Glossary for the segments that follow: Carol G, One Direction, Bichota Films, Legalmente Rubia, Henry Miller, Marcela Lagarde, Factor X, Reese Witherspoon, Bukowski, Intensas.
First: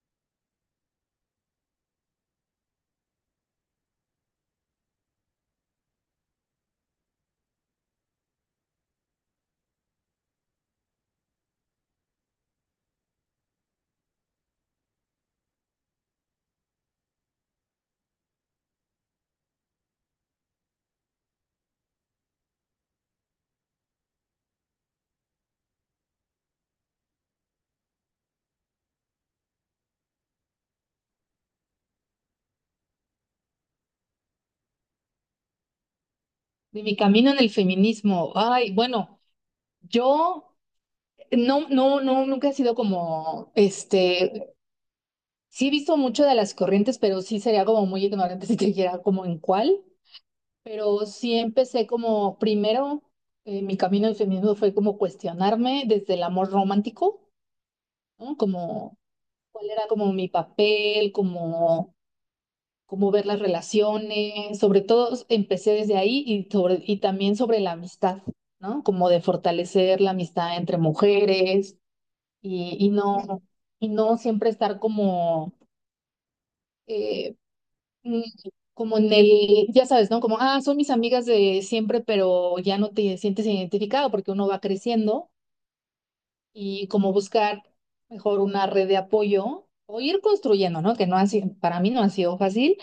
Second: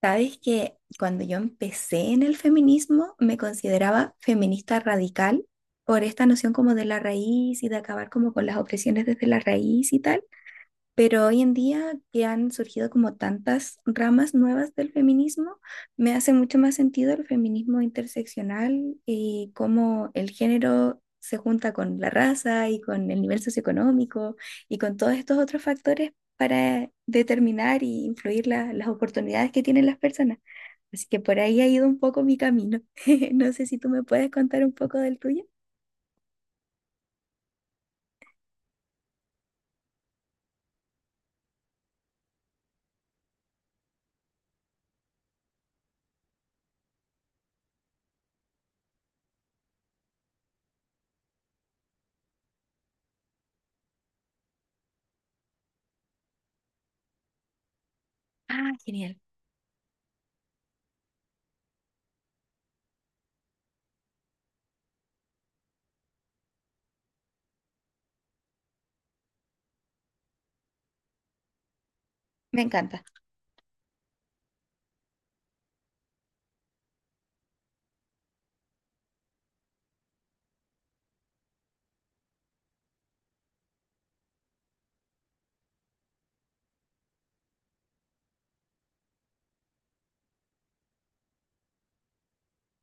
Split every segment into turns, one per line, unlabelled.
Sabes que cuando yo empecé en el feminismo me consideraba feminista radical por esta noción como de la raíz y de acabar como con las opresiones desde la raíz y tal, pero hoy en día que han surgido como tantas ramas nuevas del feminismo, me hace mucho más sentido el feminismo interseccional y cómo el género se junta con la raza y con el nivel socioeconómico y con todos estos otros factores para determinar y influir las oportunidades que tienen las personas. Así que por ahí ha ido un poco mi camino. No sé si tú me puedes contar un poco del tuyo.
De mi camino en el feminismo. Ay, bueno, yo no, no, no, nunca he sido como, este, sí he visto mucho de las corrientes, pero sí sería como muy ignorante si te dijera como en cuál, pero sí empecé como, primero, mi camino del feminismo fue como cuestionarme desde el amor romántico, ¿no?
Ah,
Como
genial.
cuál era como mi papel, como cómo ver las relaciones, sobre todo empecé desde ahí y, y también sobre la amistad, ¿no? Como de fortalecer la amistad entre mujeres
Me
y, y
encanta.
no, y no siempre estar como, eh, mm, como ya sabes, ¿no? Como, ah, son mis amigas de siempre, pero ya no te sientes identificado porque uno va creciendo y como buscar mejor una red de apoyo o ir construyendo, ¿no? Que no ha sido, para mí no ha sido fácil,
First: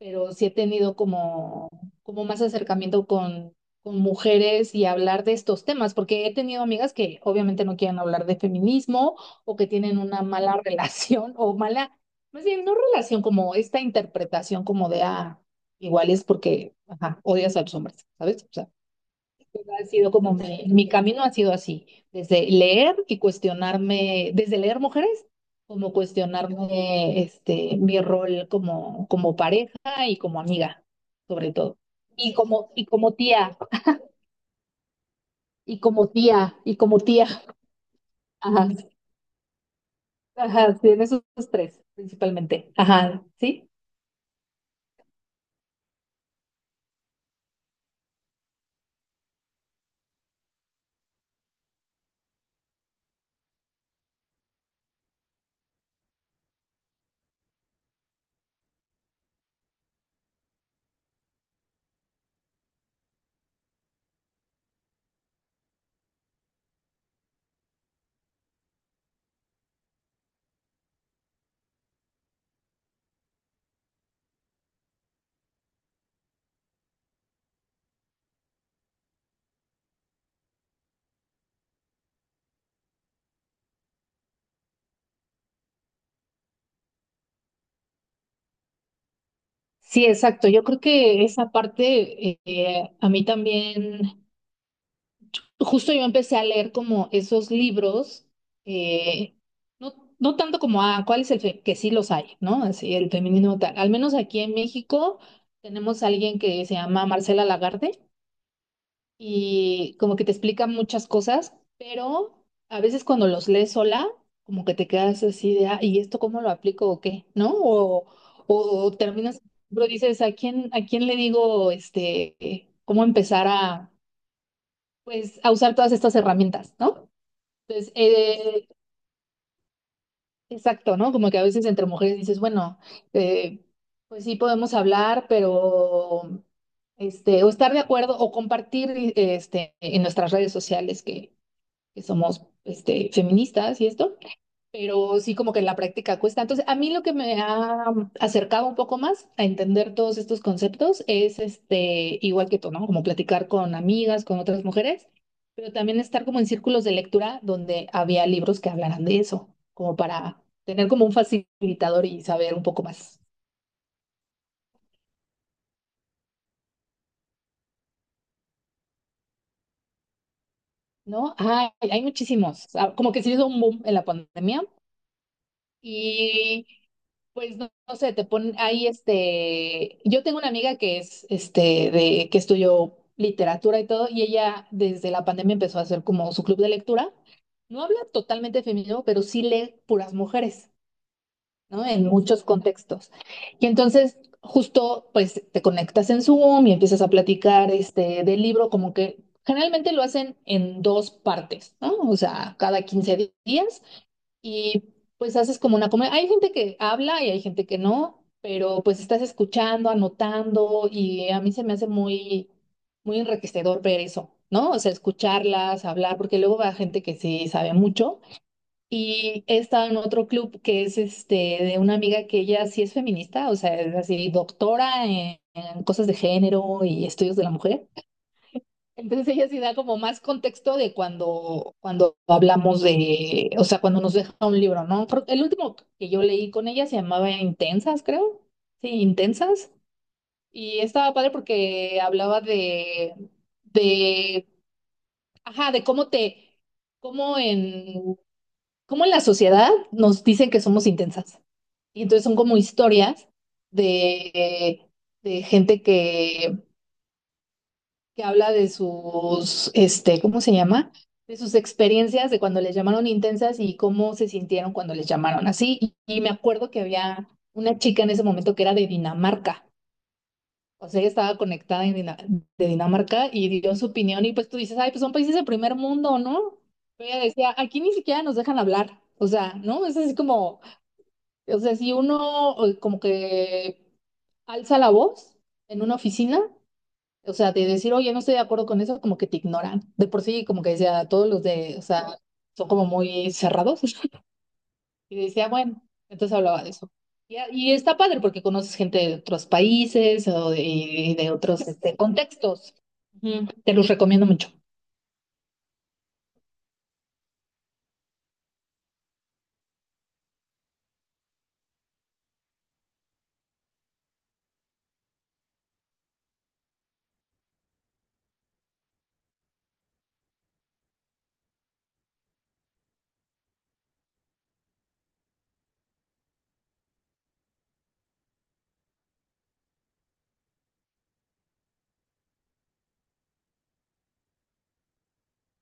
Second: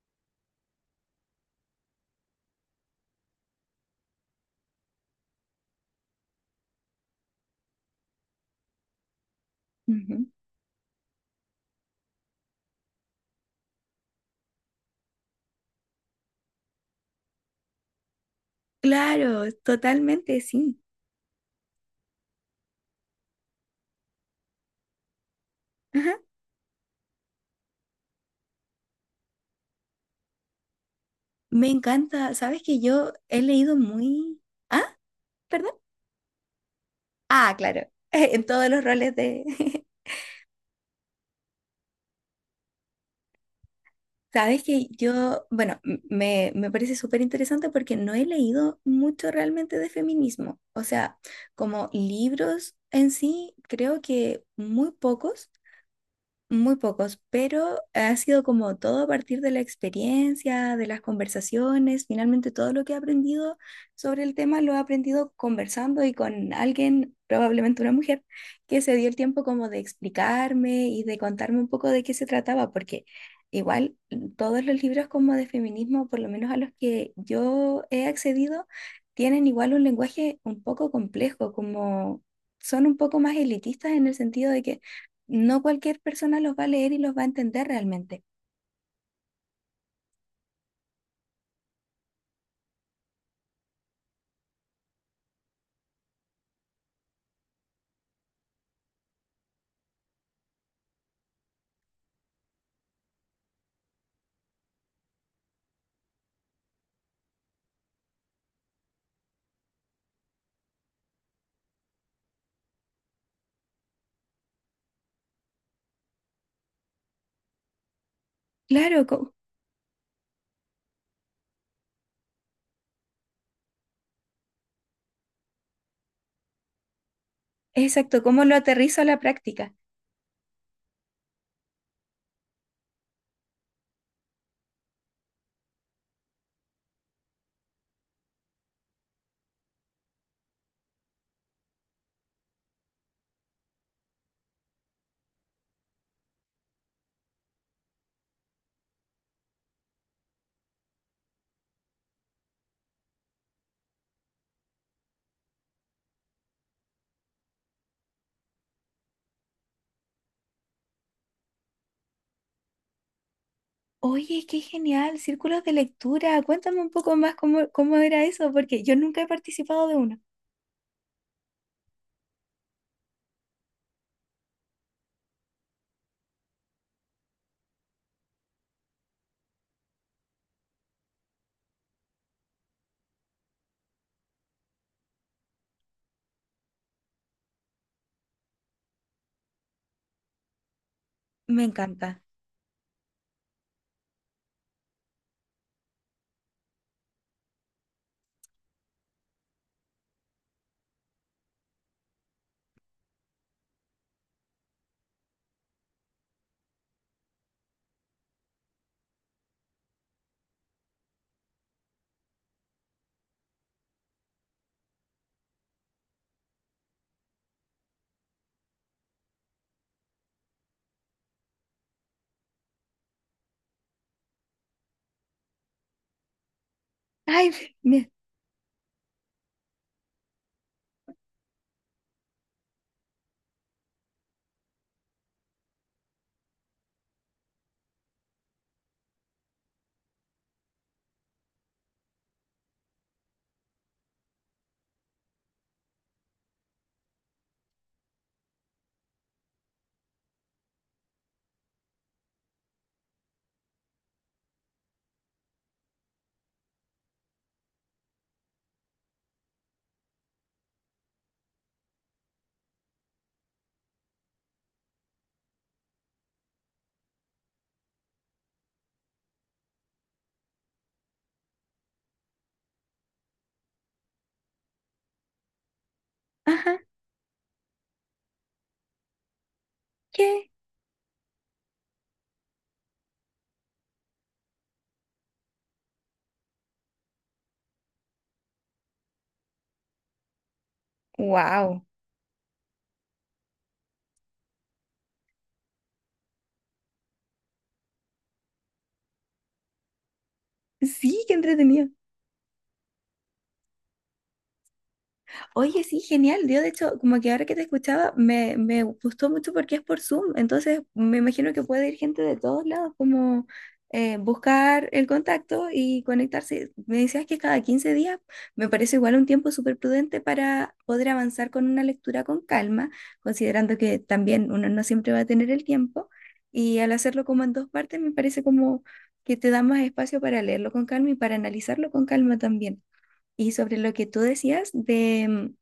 pero sí he tenido como, más acercamiento con mujeres y hablar de estos temas, porque he tenido amigas que obviamente no quieren hablar de feminismo o que tienen una
Ujú.
mala relación o mala, más bien no relación, como esta interpretación como de, ah, igual es porque, ajá, odias a los hombres, ¿sabes? O sea,
Claro,
ha sido como
totalmente,
mi,
sí.
mi camino ha sido así, desde leer y cuestionarme, desde leer mujeres, como
Ajá.
cuestionarme este, mi rol como, pareja y como amiga, sobre
Me
todo.
encanta.
Y
Sabes
como,
que yo he
tía,
leído muy... Ah, perdón.
y como tía, y como tía.
Ah, claro. En todos
Ajá,
los roles de...
ajá, sí, en esos tres principalmente. Ajá, sí.
Sabes que yo, bueno, me parece súper interesante porque no he leído mucho realmente de feminismo. O sea, como libros en sí, creo que muy pocos. Muy pocos, pero ha sido como todo a partir de la experiencia, de las conversaciones. Finalmente, todo lo que he aprendido sobre el tema lo he aprendido conversando y con alguien, probablemente una mujer, que se dio el tiempo como de explicarme y de contarme un poco de qué se trataba, porque igual todos los libros como de feminismo, por lo menos a los que yo he accedido, tienen igual un lenguaje un poco complejo, como son un poco más elitistas en el sentido de que no cualquier persona los va a leer y los va a entender realmente.
Sí, exacto. Yo creo que esa parte a mí también, justo yo empecé a leer como esos libros, eh, no, no tanto como, ah, ¿cuál es el fe-?", que sí los hay, ¿no? Así, el feminismo tal. Al menos aquí en México tenemos a alguien que se llama Marcela Lagarde y como que te explica muchas cosas, pero a veces cuando los lees sola, como que te quedas así de, ah, ¿y esto cómo lo aplico o qué? ¿No? O
Claro, co-
terminas, pero dices, ¿a quién, le digo, este, cómo empezar a, pues, a usar todas estas herramientas, ¿no? Entonces,
exacto, ¿cómo lo aterrizo a la práctica?
exacto, ¿no? Como que a veces entre mujeres dices, bueno, eh, pues sí podemos hablar, pero este, o estar de acuerdo o compartir este, en nuestras redes sociales que, somos este, feministas y esto, pero sí como que en la práctica cuesta. Entonces, a mí lo que me ha acercado un poco más a entender todos estos conceptos es, este, igual que tú, ¿no? Como platicar con amigas, con otras mujeres, pero también estar como en círculos de lectura donde había libros que hablaran de eso, como para tener como un facilitador y saber un poco más,
Oye, qué genial, círculos de lectura, cuéntame un poco más cómo, cómo era eso, porque yo nunca he participado de uno.
¿no? Ay, hay muchísimos. Ah, como que se hizo un boom en la pandemia. Y pues no, no sé, te ponen ahí este, yo tengo una amiga que es este, de que estudió literatura y todo y ella desde la pandemia empezó a hacer como su club de lectura. No habla totalmente feminismo, pero sí lee puras mujeres,
Me
¿no? En
encanta.
muchos contextos. Y entonces justo pues te conectas en Zoom y empiezas a platicar este del libro, como que generalmente lo hacen en dos partes, ¿no? O sea, cada 15 días, y pues haces como una comunidad. Hay gente que habla y hay gente que no, pero pues estás escuchando, anotando, y a mí se me hace muy, muy enriquecedor ver eso, ¿no? O sea, escucharlas, hablar, porque luego va gente que sí sabe mucho. Y he estado en otro club que es este, de una amiga que ella sí es feminista, o sea, es así doctora en cosas de género y estudios de
Ay,
la mujer.
me,
Entonces ella sí da como más contexto de cuando, hablamos de, o sea, cuando nos deja un libro, ¿no? El último que yo leí con ella se llamaba Intensas, creo. Sí, Intensas. Y estaba padre porque hablaba de, de, ajá, de cómo en, cómo en la sociedad nos dicen que somos intensas. Y entonces son como historias de, gente que habla de sus, este, ¿cómo se llama? De sus experiencias de cuando les llamaron intensas y cómo se sintieron cuando les llamaron así. Y, me acuerdo que había una chica en ese momento que era de Dinamarca. O sea, ella estaba conectada en de Dinamarca y dio su opinión y pues tú dices, ay, pues son países de primer mundo, ¿no?
ajá,
Pero ella decía, aquí ni siquiera nos dejan hablar. O sea, ¿no? Es así
¿qué?
como, o sea, si uno como que alza la voz en una oficina, o sea, de decir, oye, no estoy de acuerdo con eso, como que te ignoran. De por sí, como que decía, todos los de, o
Wow,
sea, son como muy cerrados. Y decía, bueno, entonces hablaba de eso. Y está padre porque conoces gente de otros países o de, y
sí,
de
qué
otros
entretenido.
este, contextos. Ujú. Te los recomiendo mucho.
Oye, sí, genial. Yo, de hecho, como que ahora que te escuchaba, me gustó mucho porque es por Zoom. Entonces, me imagino que puede ir gente de todos lados, como buscar el contacto y conectarse. Me decías que cada 15 días me parece igual un tiempo súper prudente para poder avanzar con una lectura con calma, considerando que también uno no siempre va a tener el tiempo. Y al hacerlo como en dos partes, me parece como que te da más espacio para leerlo con calma y para analizarlo con calma también. Y sobre lo que tú decías de,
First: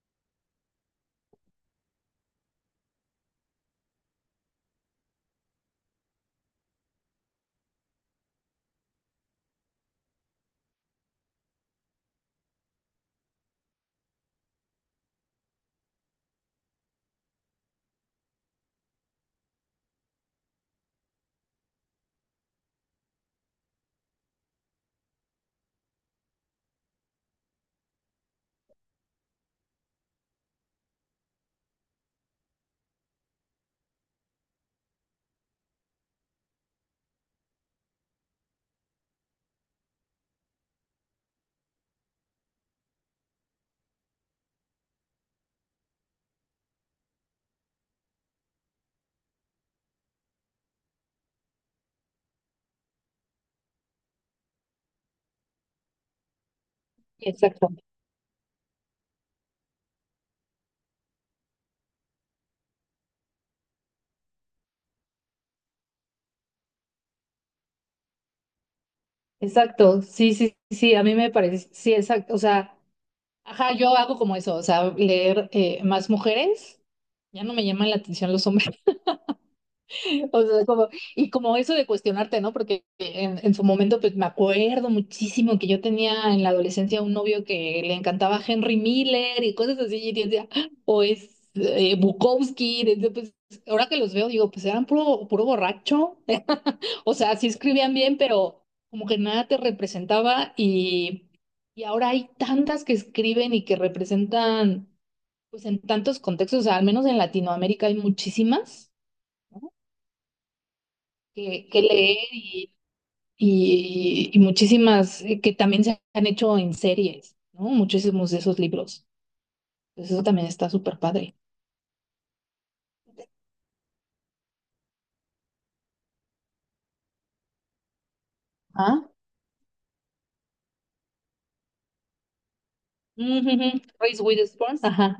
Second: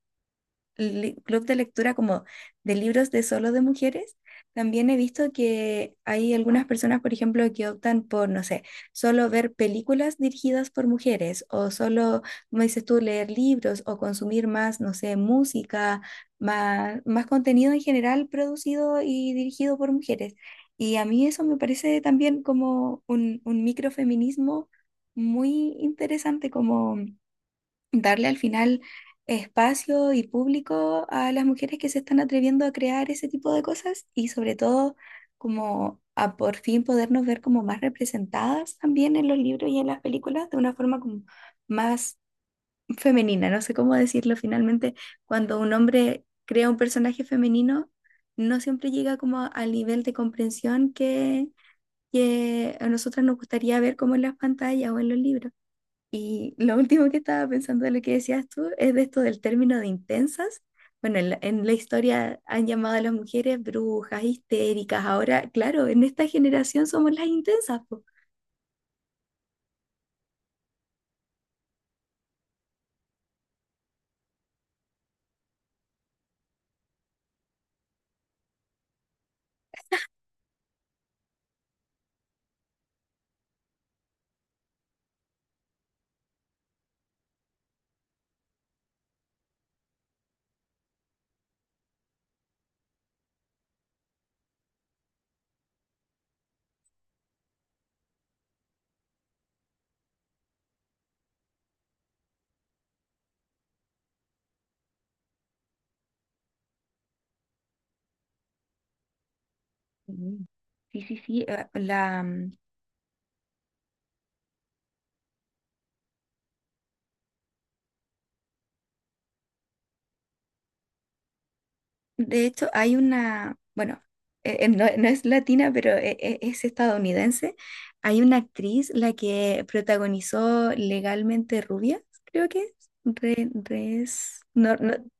club de lectura como de libros de solo de mujeres, también he visto que hay algunas personas, por ejemplo, que optan por, no sé, solo ver películas dirigidas por mujeres o solo, como dices tú, leer libros o consumir más, no sé, música, más, más contenido en general producido y dirigido por mujeres. Y a mí eso me parece también como un microfeminismo muy interesante, como darle al final espacio y público a las mujeres que se están atreviendo a crear ese tipo de cosas y sobre todo como a por fin podernos ver como más representadas también en los libros y en las películas de una forma como más femenina. No sé cómo decirlo finalmente, cuando un hombre crea un personaje femenino, no siempre llega como al nivel de comprensión que a nosotras nos gustaría ver como en las pantallas o en los libros. Y lo último que estaba
Exacto,
pensando de lo que decías tú es de esto del término de intensas. Bueno, en en la historia han llamado a las mujeres brujas, histéricas. Ahora, claro, en esta generación somos las intensas, po.
exacto. Sí, sí, sí, a mí me parece, sí, exacto. O sea, ajá, yo hago como eso, o sea, leer más mujeres. Ya no me llaman la atención los hombres. O sea, como, y como eso de cuestionarte, ¿no? Porque en su momento, pues me acuerdo muchísimo que yo tenía en la adolescencia un novio que le encantaba Henry Miller y cosas así, y decía, "Ah, o es Bukowski", desde, pues, ahora que los veo, digo, pues eran puro, puro borracho. O sea, sí escribían bien, pero como que nada te representaba, y, ahora hay tantas que escriben y que representan, pues en tantos contextos, o sea, al menos en Latinoamérica hay muchísimas, ¿no?
Mm. Sí, sí, sí.
Que, leer, y, muchísimas que también se han hecho en series, ¿no? Muchísimos de esos libros. Entonces eso también está súper padre.
De hecho, hay una, bueno, no, no es latina, pero es estadounidense. Hay una actriz,
Ah,
la que protagonizó Legalmente Rubia, creo que es.
ujú, Reese
No,
Witherspoon,
no,
ajá,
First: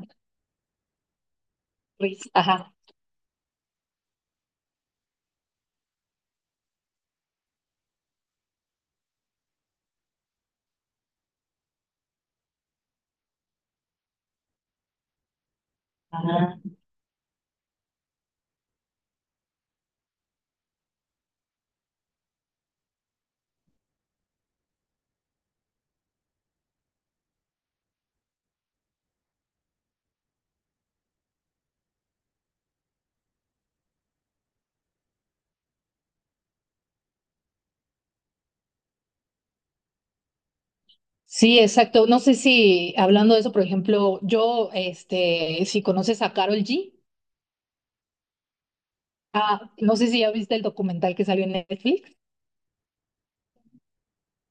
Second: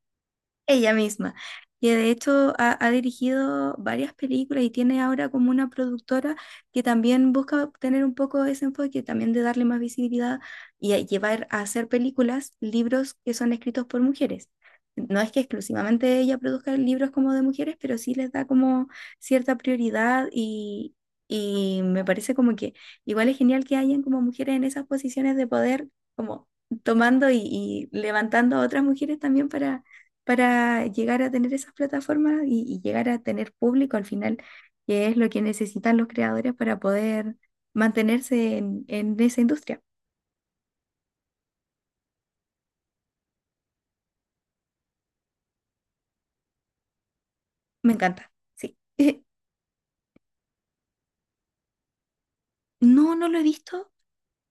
ella misma. Y de
Reese,
hecho
ajá,
ha, ha dirigido varias películas y tiene ahora como una productora que también busca tener un poco ese enfoque, también de darle más visibilidad y a llevar a hacer películas, libros que son escritos por mujeres. No es que exclusivamente ella
ajá.
produzca libros como de mujeres, pero sí les da como cierta prioridad y me parece como que igual es genial que hayan como mujeres en esas posiciones de poder, como tomando y levantando a otras mujeres también para llegar a tener esas plataformas y llegar a tener público al final, que es lo que necesitan los creadores para poder mantenerse en esa industria.
Sí, exacto. No sé, si hablando de eso, por ejemplo, yo, este, si conoces a Carol G,
Me encanta, sí.
ah, no sé si ya viste el documental que salió en Netflix.
No, no lo he visto.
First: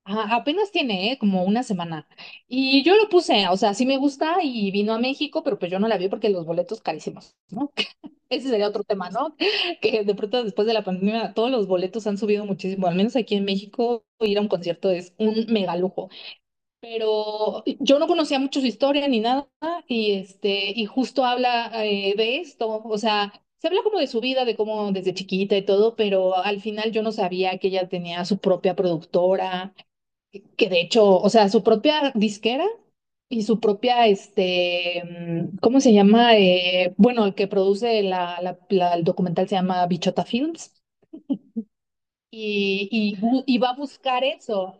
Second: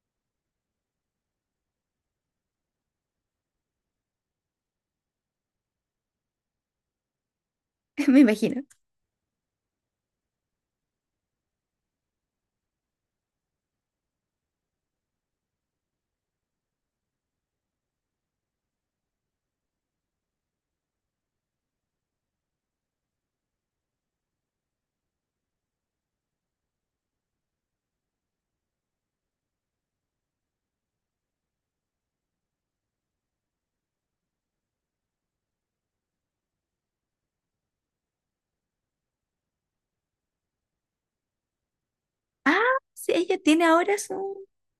Ajá, apenas tiene, ¿eh?, como una semana. Y yo lo puse, o sea, sí me gusta, y vino a México, pero pues yo no la vi porque los boletos carísimos, ¿no?
Me
Ese
imagino.
sería otro tema, ¿no? Que de pronto después de la pandemia todos los boletos han subido muchísimo, al menos aquí en México ir a un concierto es un mega lujo. Pero yo no conocía mucho su historia ni nada, y este, y justo habla de esto, o sea, se habla como de su vida, de cómo desde chiquita y todo, pero al final yo no sabía que ella tenía su propia productora, que de hecho, o sea, su propia disquera y su propia, este, ¿cómo se llama? Bueno, el que produce el documental se llama Bichota Films,
Ah, sí, ella
y
tiene
va a
ahora
buscar
su...
eso.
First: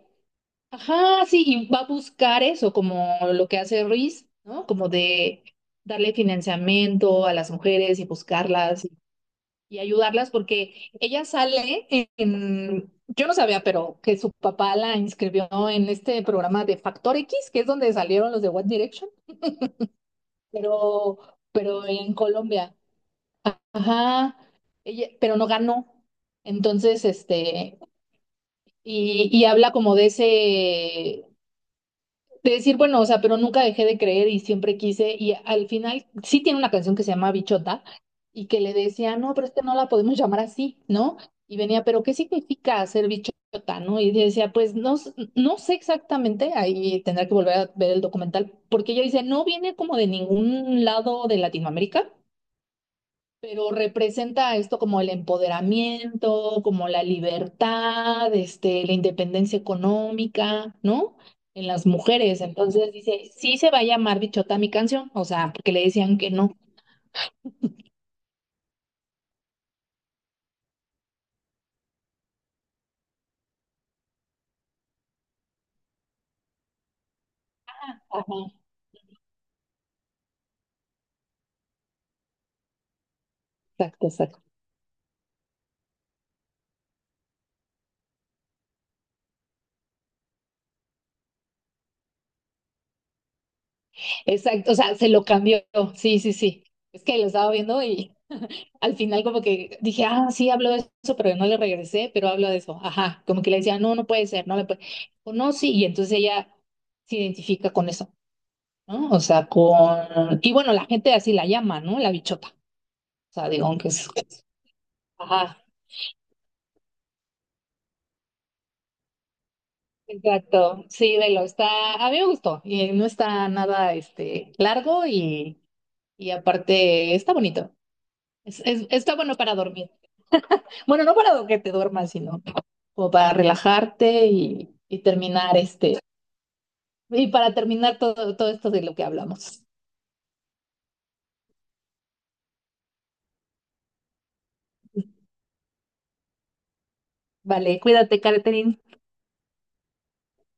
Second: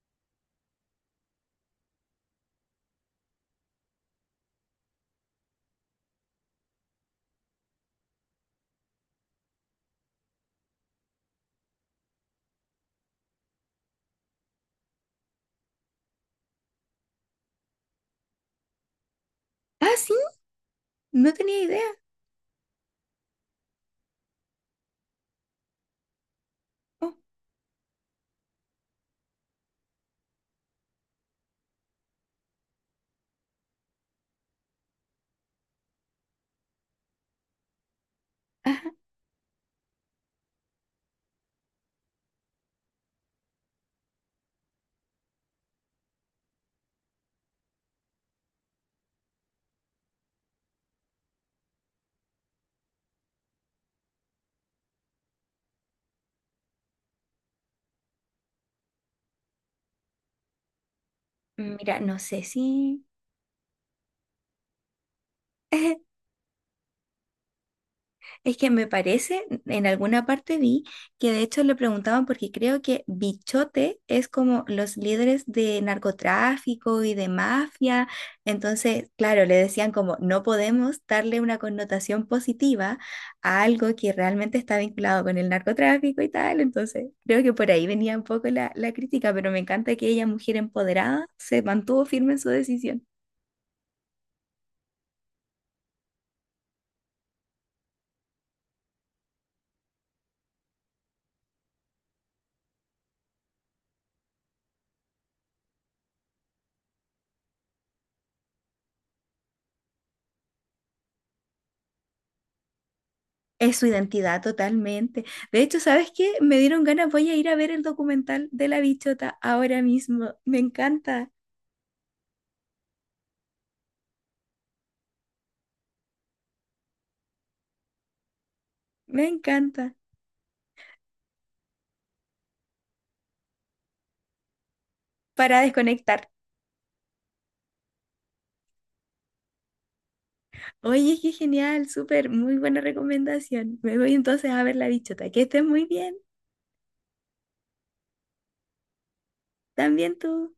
Ajá, sí, y va a buscar eso, como lo que hace Ruiz, ¿no? Como de darle financiamiento a las mujeres y buscarlas y ayudarlas porque ella sale en, yo no sabía, pero que su papá la inscribió en este programa de Factor X, que es donde salieron los de One Direction,
Ah, sí,
pero,
no tenía
pero
idea.
en Colombia. Ajá, ella, pero no ganó. Entonces,
Oh,
este, y, habla como de ese, de decir, bueno, o sea, pero nunca dejé de creer y siempre quise. Y al final sí tiene una canción que se llama Bichota, y que le
ajá.
decía, no, pero es que no la podemos llamar así, ¿no? Y venía, pero ¿qué significa ser bichota, no? Y yo decía, pues no, no sé exactamente, ahí tendrá que volver a ver el documental, porque ella dice, no viene como de ningún lado de Latinoamérica, pero representa esto como el empoderamiento, como la libertad, este, la independencia económica, ¿no? En las
Mira, no
mujeres.
sé
Entonces
si...
dice, sí se va a llamar Bichota mi canción, o sea, porque le decían que no.
Es que me parece, en alguna parte vi que de hecho le preguntaban porque creo que Bichote es como los líderes de narcotráfico y de mafia.
Ajá,
Entonces, claro, le decían como no podemos darle una connotación positiva a algo
exacto,
que
exacto.
realmente está vinculado con el narcotráfico y tal. Entonces, creo que por ahí venía un poco la crítica, pero me encanta que ella, mujer empoderada, se mantuvo firme en su decisión.
Exacto, o sea, se lo cambió. Sí, sí, sí. Es que lo estaba viendo, y al final como que dije, ah, sí, habló de eso, pero no le regresé, pero hablo de eso. Ajá, como que le decía, no, no puede ser, no me puede. O no, sí, y entonces ella se identifica con eso, ¿no? O sea, con... Y bueno, la gente así la llama, ¿no? La bichota. O sea, digo,
Es su
aunque es...
identidad totalmente. De
Ajá,
hecho, ¿sabes qué? Me dieron ganas, voy a ir a ver el documental de la bichota ahora mismo. Me
exacto. Sí,
encanta,
velo, está... A mí me gustó. Y no está nada, este, largo, y, aparte está bonito. Está
me
bueno para
encanta.
dormir. Bueno, no para que te duermas, sino como para relajarte y, terminar
Para
este...
desconectar.
Y para terminar todo, todo esto de lo que hablamos.
Oye, qué genial, súper, muy buena recomendación. Me voy entonces a ver la bichota. Que estés muy bien,
Vale, cuídate, Catherine.
también tú.